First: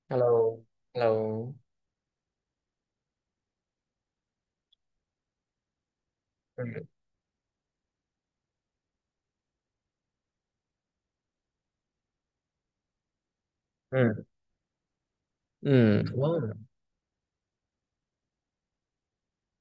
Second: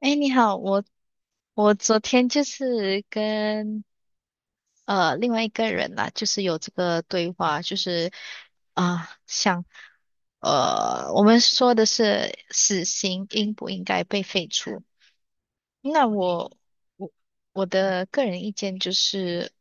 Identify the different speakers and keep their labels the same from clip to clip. Speaker 1: 哎，你好，我
Speaker 2: Hello，Hello。
Speaker 1: 我昨天就是跟另外一个人啦，就是有这
Speaker 2: 嗯
Speaker 1: 个对话，就是啊、我们说的是死刑应不应该被
Speaker 2: 嗯
Speaker 1: 废除？
Speaker 2: 嗯。
Speaker 1: 那
Speaker 2: 忘了。
Speaker 1: 我我我的个人意见就是，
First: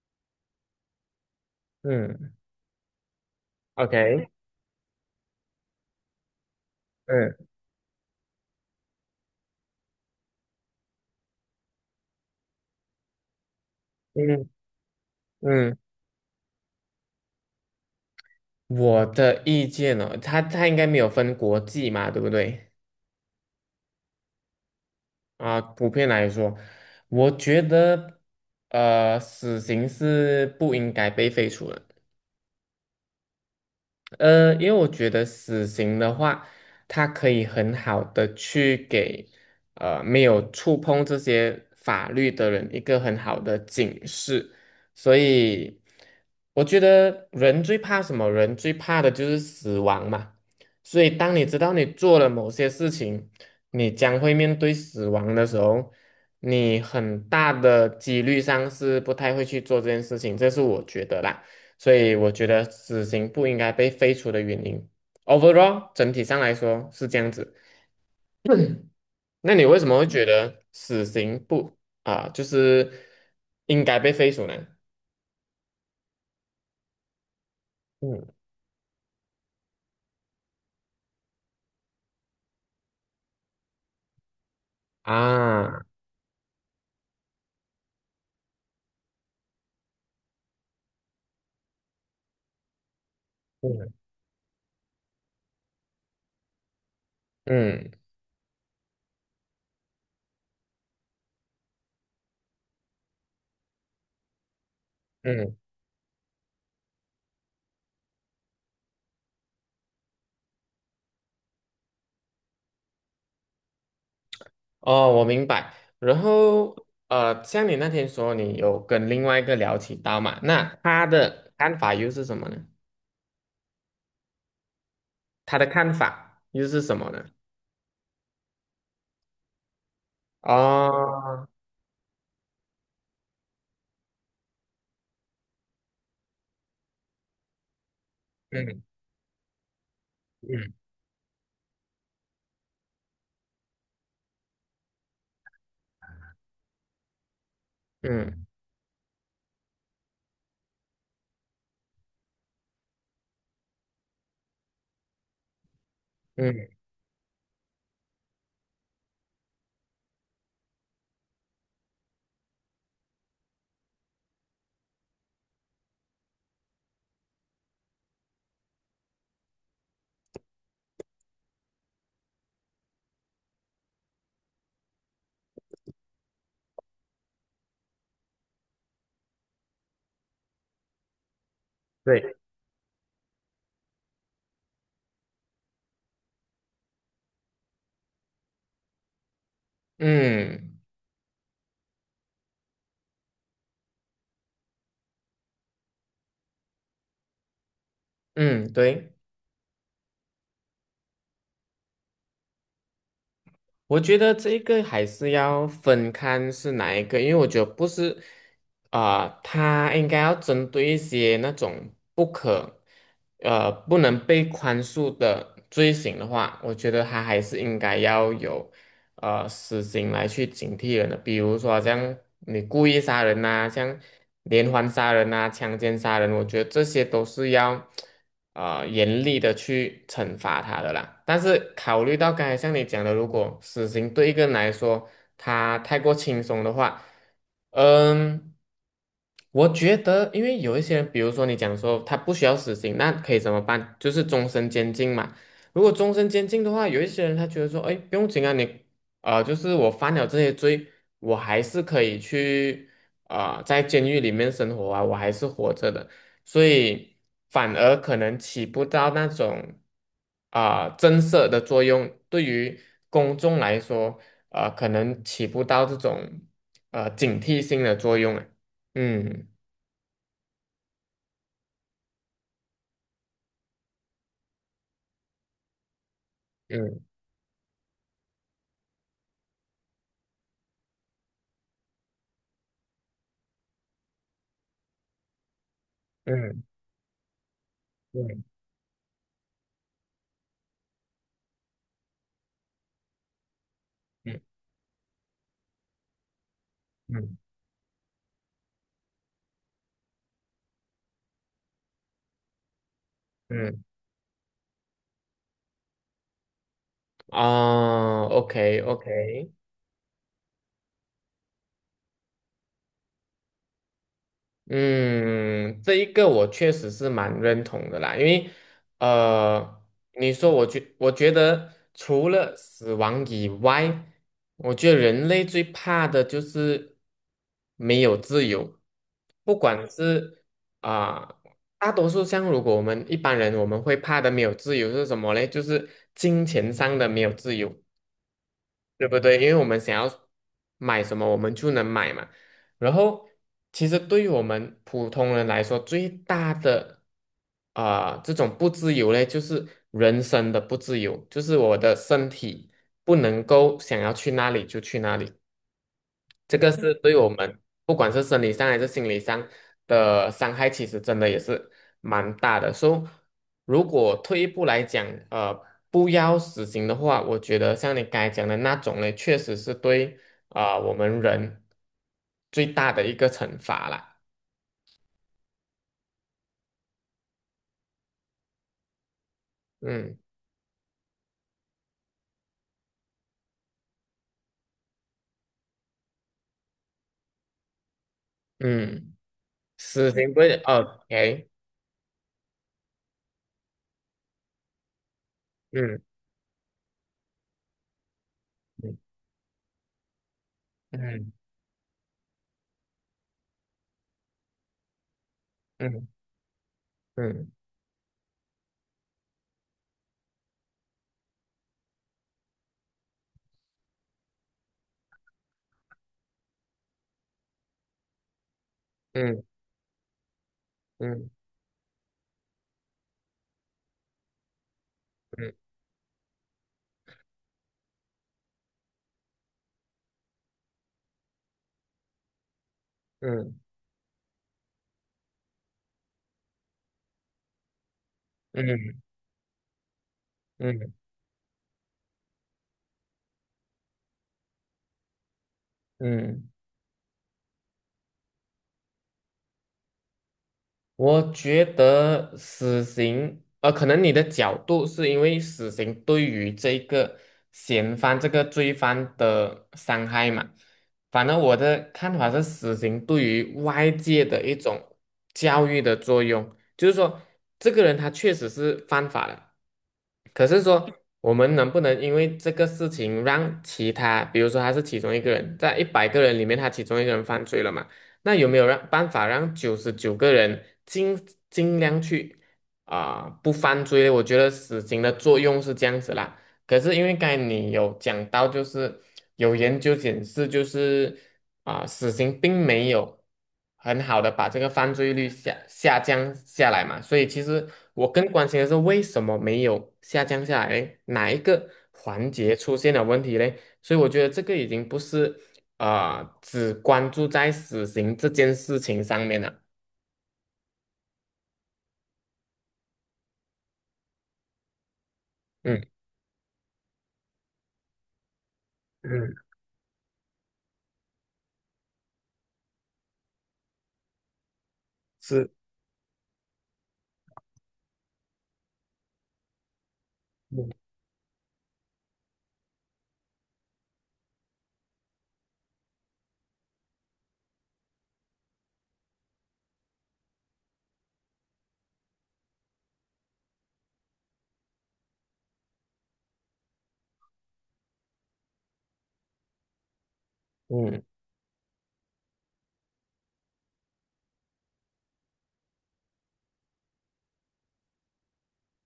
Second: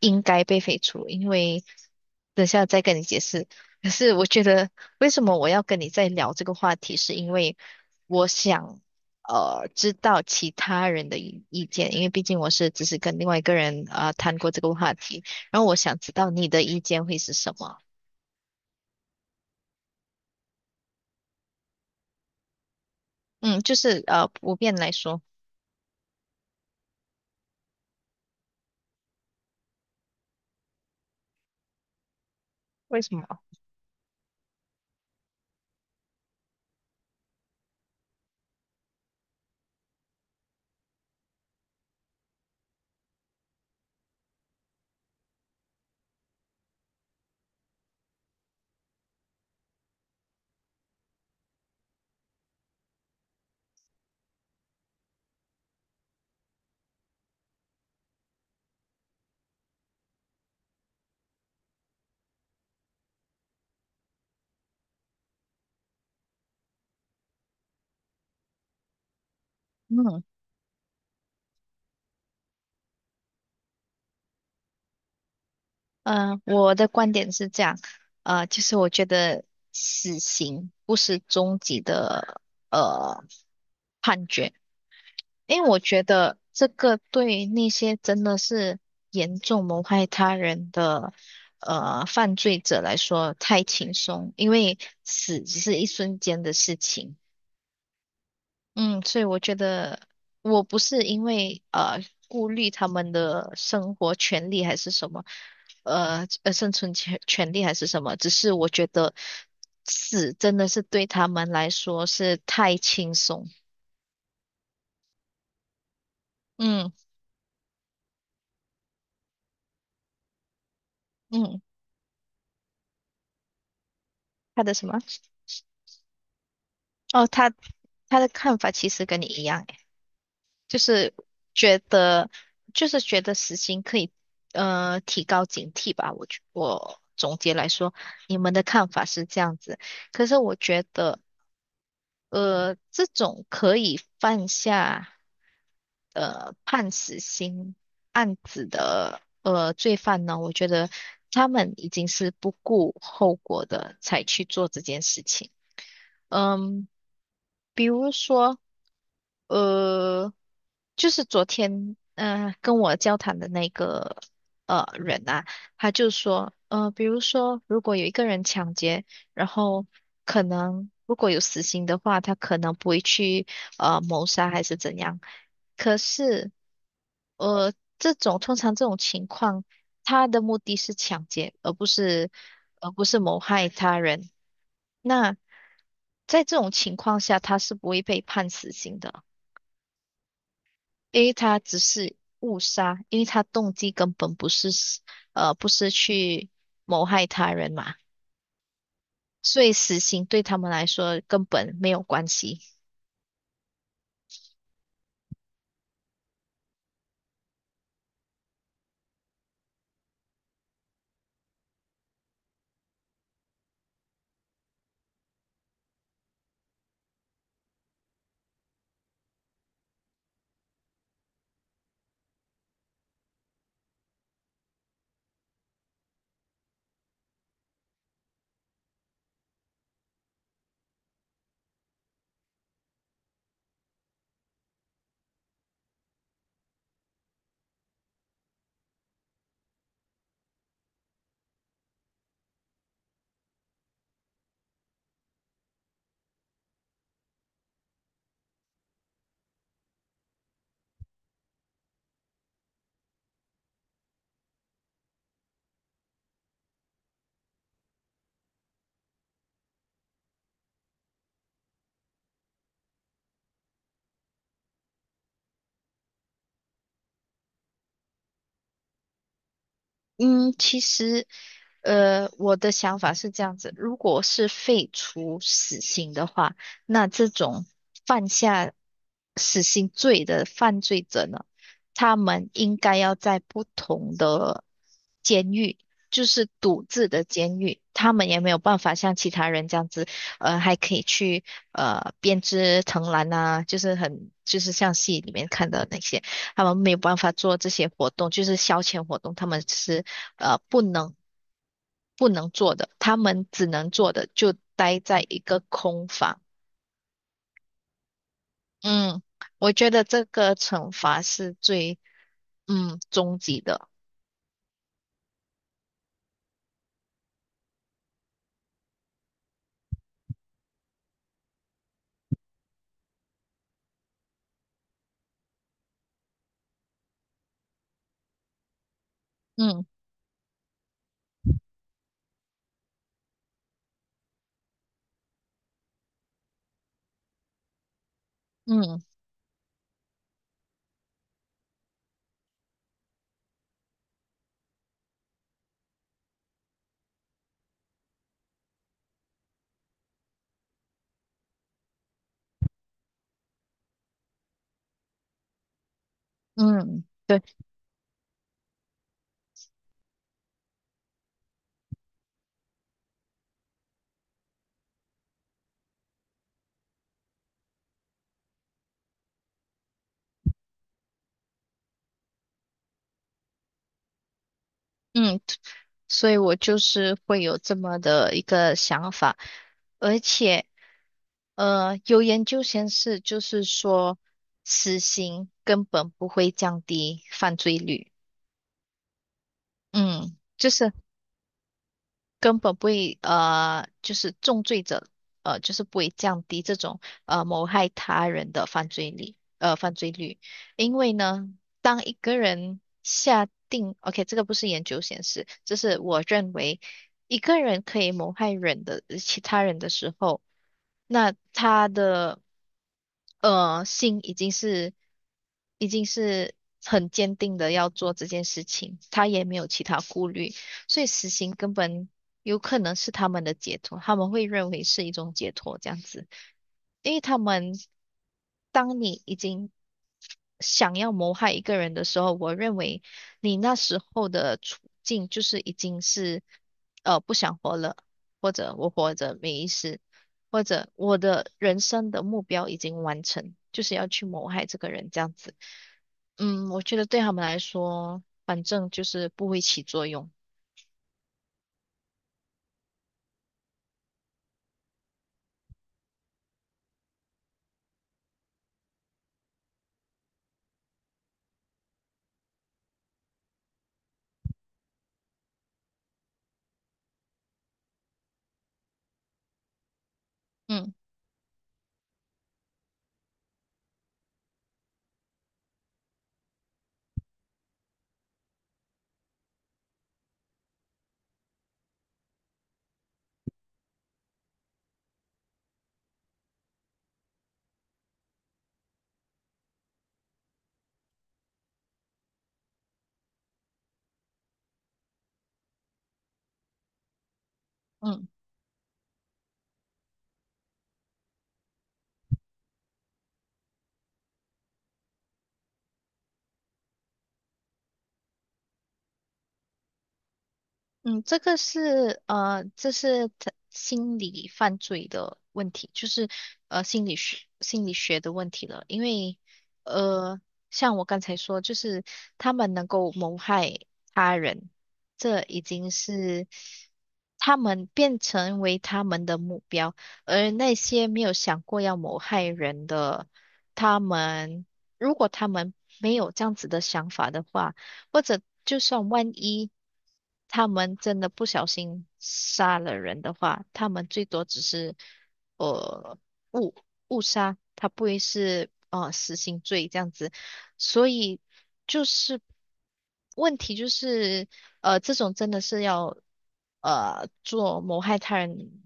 Speaker 1: 应该被废除，因为
Speaker 2: 嗯
Speaker 1: 等下再跟你解释。可是我
Speaker 2: ，OK。
Speaker 1: 觉得，为什么我要跟你再聊这个话题，是因
Speaker 2: 嗯
Speaker 1: 为我想知道其他人的意见，因为毕竟我只是跟另外一个人啊谈
Speaker 2: 嗯
Speaker 1: 过这个话题，然后我
Speaker 2: 嗯。
Speaker 1: 想知道你的意见会是什么。
Speaker 2: 我的意见呢、哦它应该没有分国际嘛，对不对？
Speaker 1: 嗯，就是普遍来说，
Speaker 2: 啊，普遍来说，我觉得死刑是不应该被废除的。
Speaker 1: 为什么？
Speaker 2: 因为我觉得死刑的话，它可以很好的去给没有触碰这些法律的人一个很好的警示。所以我觉得人最怕什么？人最怕的就是死亡嘛。所以当你知道你做了某些事情，你将会面对死亡的时候，你很大的几率上是不太会去做这件事情，这是我觉得啦。所以我觉得死刑不应该被废除的原因，overall 整体上来说是这样子。那你为什么会
Speaker 1: 嗯
Speaker 2: 觉得死刑不啊、就是应该被废除呢？
Speaker 1: 我的观点是这样，
Speaker 2: 嗯
Speaker 1: 就是我觉得死刑不是终极的。呃因为我
Speaker 2: 啊。
Speaker 1: 觉得这个对那些真的是严重谋害他人的犯罪者来说太
Speaker 2: 嗯
Speaker 1: 轻松，因为死只是一瞬间的事情。
Speaker 2: 嗯
Speaker 1: 嗯，所以我觉得我不是因为顾虑他们的生活权利还是什么，
Speaker 2: 嗯。
Speaker 1: 生存权利还是什么，只是我觉得死真的是对他们来说是太轻松。
Speaker 2: 哦，我明白。然后
Speaker 1: 嗯
Speaker 2: 像你那天说你有跟另外一个聊起刀嘛，那他的
Speaker 1: 嗯，
Speaker 2: 看法又是什么呢？
Speaker 1: 他的什么？
Speaker 2: 他的看法又是什么呢？
Speaker 1: 哦，他的看法其实跟你一样，诶，就是
Speaker 2: 哦。
Speaker 1: 觉得死刑可以提高警惕吧。我总结来说，你们的
Speaker 2: 嗯
Speaker 1: 看法是这样子，可是我
Speaker 2: 嗯
Speaker 1: 觉得这种可以犯下判死刑案
Speaker 2: 嗯
Speaker 1: 子的罪犯呢，我觉得他们已经是不顾后果的才去做这件事情。
Speaker 2: 嗯，
Speaker 1: 嗯，比如说，呃，就是昨天，跟我交谈的那个人啊，他就说，比如说，如果有一个人抢劫，然后可能如果有死刑的话，他可能不会去谋杀还是怎样，可是，呃，通常这种情况，他的目的是抢劫，
Speaker 2: 对。
Speaker 1: 而不是谋害他人。那在这种情况下，他是不会被判死刑的，
Speaker 2: 嗯。
Speaker 1: 因为他只是误杀，因为他动机根本不是去谋害他人嘛，
Speaker 2: 嗯，对，
Speaker 1: 所以死刑对他们来说根本没有关系。
Speaker 2: 我觉得这个还是要分看是哪一个，因为我觉得不是他应该要针对一些那种不能被宽恕的罪行的话，我觉得他还是应该要有死刑来去警惕人的。比如说像你故意杀人呐、像连环杀人呐、强奸杀人，我觉得这些都是要严厉的去惩罚他的啦。但是考虑到刚才像你讲的，如果死刑对一个人来说他太过轻松的话，嗯，我觉得因为有一些人，比如说你讲说他不需要死刑，那可以怎么办？就是终身监禁嘛。如果终身监禁的话，有一些人他觉得说，哎，不用紧啊，就是我犯了这些罪，我还是可以去在监狱里面生活啊，我还是活着的，所以反而可能起不到那种震慑的作用，对于公众来说，可能起不到这种警惕性的作用啊。嗯
Speaker 1: 嗯，其实，我的想法是这样子，如果是废除死刑的话，
Speaker 2: 嗯
Speaker 1: 那这种犯下死刑罪的犯罪者呢，他们应该要在不同的监狱，就是
Speaker 2: 嗯
Speaker 1: 独自的监狱，他们也
Speaker 2: 嗯
Speaker 1: 没有办法像其他人这样子，还可以去编织藤篮啊，就是很
Speaker 2: 嗯
Speaker 1: 就是像戏里面看的那些，他们没有办法
Speaker 2: 嗯
Speaker 1: 做这些活动，就是消遣活动，他们是呃不能不能做的，他们只
Speaker 2: 嗯。
Speaker 1: 能做的就待在一个空房。
Speaker 2: 啊
Speaker 1: 嗯，
Speaker 2: OK。
Speaker 1: 我觉得这个惩罚是最终极的。
Speaker 2: 嗯，这一个我确实是蛮认同的啦，因为呃，你说我觉得除了死亡以外，我觉得人类最怕的就是没有自由，不
Speaker 1: 嗯
Speaker 2: 管是啊、大多数，像如果我们一般人我们会怕的没有自由是什么嘞？就是金钱上的没有自由。
Speaker 1: 嗯
Speaker 2: 对不对？因为我们想要买什么，我们就能买嘛。然后，其实对于我们普通人来说，最大的这种不自由嘞，就是人生的不自由，就是我的身体不能够想要去哪里就去哪里。这个是
Speaker 1: 嗯，
Speaker 2: 对我
Speaker 1: 对，
Speaker 2: 们不管是生理上还是心理上的伤害，其实真的也是蛮大的。所以，如果退一步来讲，呃，不要死刑的话，我觉得像你刚才讲的那种呢，确实是对我们人最大的一个惩罚啦。
Speaker 1: 嗯，所以我就是会有这么的一个想法，
Speaker 2: 嗯
Speaker 1: 而且有研究显示，就是说死刑根本不会降低犯罪率。
Speaker 2: 嗯。死刑
Speaker 1: 嗯，
Speaker 2: 不会
Speaker 1: 就是，
Speaker 2: ，OK。
Speaker 1: 根本不会就是重罪者就是不
Speaker 2: 嗯
Speaker 1: 会降低这种谋害他人的犯
Speaker 2: 嗯
Speaker 1: 罪率呃犯罪率，因为
Speaker 2: 嗯
Speaker 1: 呢，当一个人下定，OK，这个不是研究显示，这是
Speaker 2: 嗯
Speaker 1: 我认为一
Speaker 2: 嗯
Speaker 1: 个人可以谋害其他人的时候。那他的心已经是很坚定的要做这件事情，他
Speaker 2: 嗯
Speaker 1: 也没有其他顾虑，所以死
Speaker 2: 嗯
Speaker 1: 刑根本有可能是他们的解脱，他们会认为是一种解
Speaker 2: 嗯
Speaker 1: 脱这样子，因为当你已经想要谋害一个人的时候，我认为
Speaker 2: 嗯
Speaker 1: 你那时候的处境就是已经是不想活了，或者我
Speaker 2: 嗯
Speaker 1: 活着没意思，或
Speaker 2: 嗯
Speaker 1: 者
Speaker 2: 嗯
Speaker 1: 我的人生的目标已经完成，就是要去谋害这个人这样子。
Speaker 2: 嗯。
Speaker 1: 嗯，我觉得对他们来说，反正就是不会起作用。
Speaker 2: 我觉得死刑，可能你的角度是因为死刑对于这个嫌犯、这个罪犯的伤害嘛。反正我的看法是，死刑对于外界的一种教育的作用，就是说，这个人他确实是犯法了，可是说，
Speaker 1: 嗯
Speaker 2: 我们能不能因为这个事情让其他，比如说他是其中一个人，在100个人里面，他其中一个人犯罪了嘛？那有没有让办法让99个人尽尽量去不犯罪？我觉得死刑的作用是这样子啦。可是因为刚才你有讲到，就是有研究显示，就是死刑并没有很好的把这个犯罪率下降下来嘛，所以其实我更
Speaker 1: 嗯。
Speaker 2: 关心的是为什么没有下降下来嘞哪一个环节出现了问题嘞？所以我觉得这个已经不是只关注在死刑这件事情上面了。
Speaker 1: 嗯，这是他心理犯罪的问
Speaker 2: 嗯
Speaker 1: 题，就是心理学的问题了。因为
Speaker 2: 嗯。
Speaker 1: 呃，像我刚才说，就是他们能够谋害他人，这
Speaker 2: 是。
Speaker 1: 已经是他们变成为他们的目标，而
Speaker 2: 嗯。
Speaker 1: 那些没有想过要谋害人的，他们如果他们没有这样子的想法的话。或者就算万一他们真的不小心杀了人的话，他们最多只是呃误误杀，他不会是死刑罪这样子。
Speaker 2: 嗯
Speaker 1: 所以就是问题就是这种真的是要做谋害他人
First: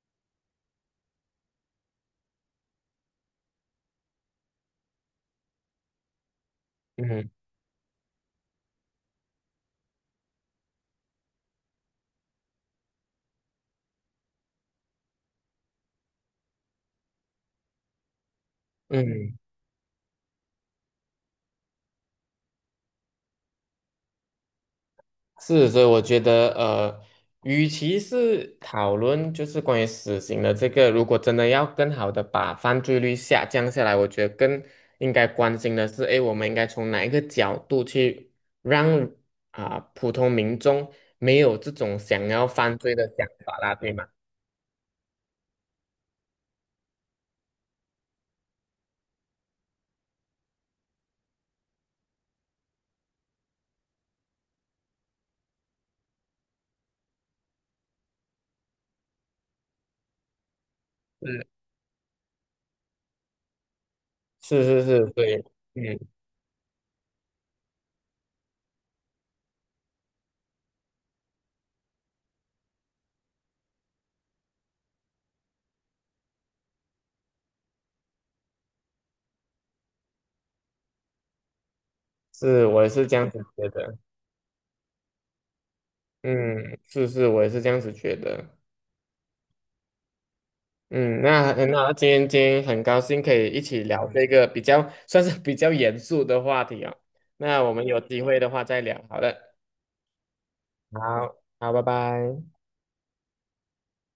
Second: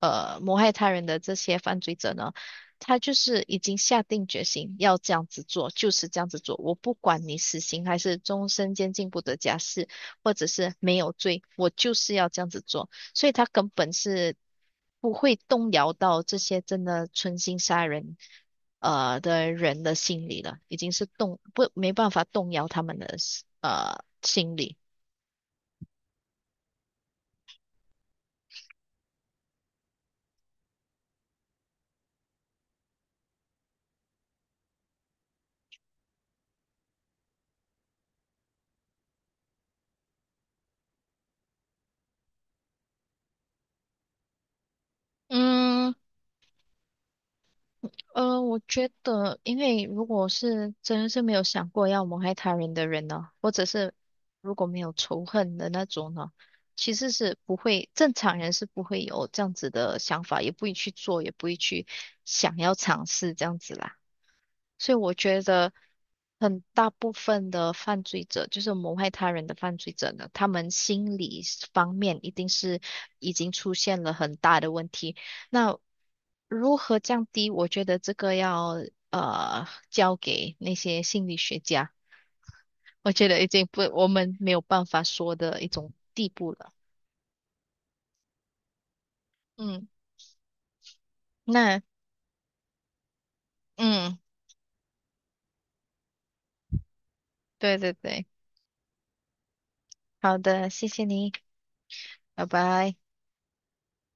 Speaker 1: 呃谋害他人的这些犯罪者呢。他就是已经下定决心要这样子做，就是这样子做。我不管
Speaker 2: 嗯
Speaker 1: 你死刑还是终身监禁不得假释，或者是没有罪，我就是要这样子做。所以他根本是不会动摇到这些真的存心杀人
Speaker 2: 嗯。
Speaker 1: 的人的心理了，已经是动不没办法动摇他们的心理。
Speaker 2: 是，所以我觉得，与其是讨论就是关于死刑的这个，如果真的要更好的把犯罪率下降下来，我觉得更应该关心的是，诶，我们应该从哪一个角度去让普通民众没有这种想要犯罪的想法啦，对吗？
Speaker 1: 嗯。我觉得，因为如果是真的是没有想过要谋害他人的人呢，或者是如果没有仇恨的那种呢，其实是不会，正常人是不会有这样子的想法，也不会去做，也不会去想要尝试这样子啦。
Speaker 2: 是是是
Speaker 1: 所以
Speaker 2: 是，
Speaker 1: 我觉
Speaker 2: 对。
Speaker 1: 得
Speaker 2: 嗯，
Speaker 1: 很大部分的犯罪者，就是谋害他人的犯罪者呢，他们心理方面一定是已经出现了很大的问题。那如何降低？我觉得这个要交给那些心理学家，
Speaker 2: 是，我也是
Speaker 1: 我
Speaker 2: 这样
Speaker 1: 觉
Speaker 2: 子
Speaker 1: 得已
Speaker 2: 觉
Speaker 1: 经不
Speaker 2: 得。
Speaker 1: 我们没有办法说的一种地步了。
Speaker 2: 嗯，是是，我也是这样子觉得。
Speaker 1: 嗯，
Speaker 2: 嗯，那很
Speaker 1: 那
Speaker 2: 好，今天很高兴可以一起聊
Speaker 1: 嗯，
Speaker 2: 这个比较 算是比较严肃的话题哦。那我
Speaker 1: 对
Speaker 2: 们
Speaker 1: 对
Speaker 2: 有机
Speaker 1: 对，
Speaker 2: 会的话再聊，好的。
Speaker 1: 好的，谢谢你，
Speaker 2: 好，好，拜拜。
Speaker 1: 拜拜。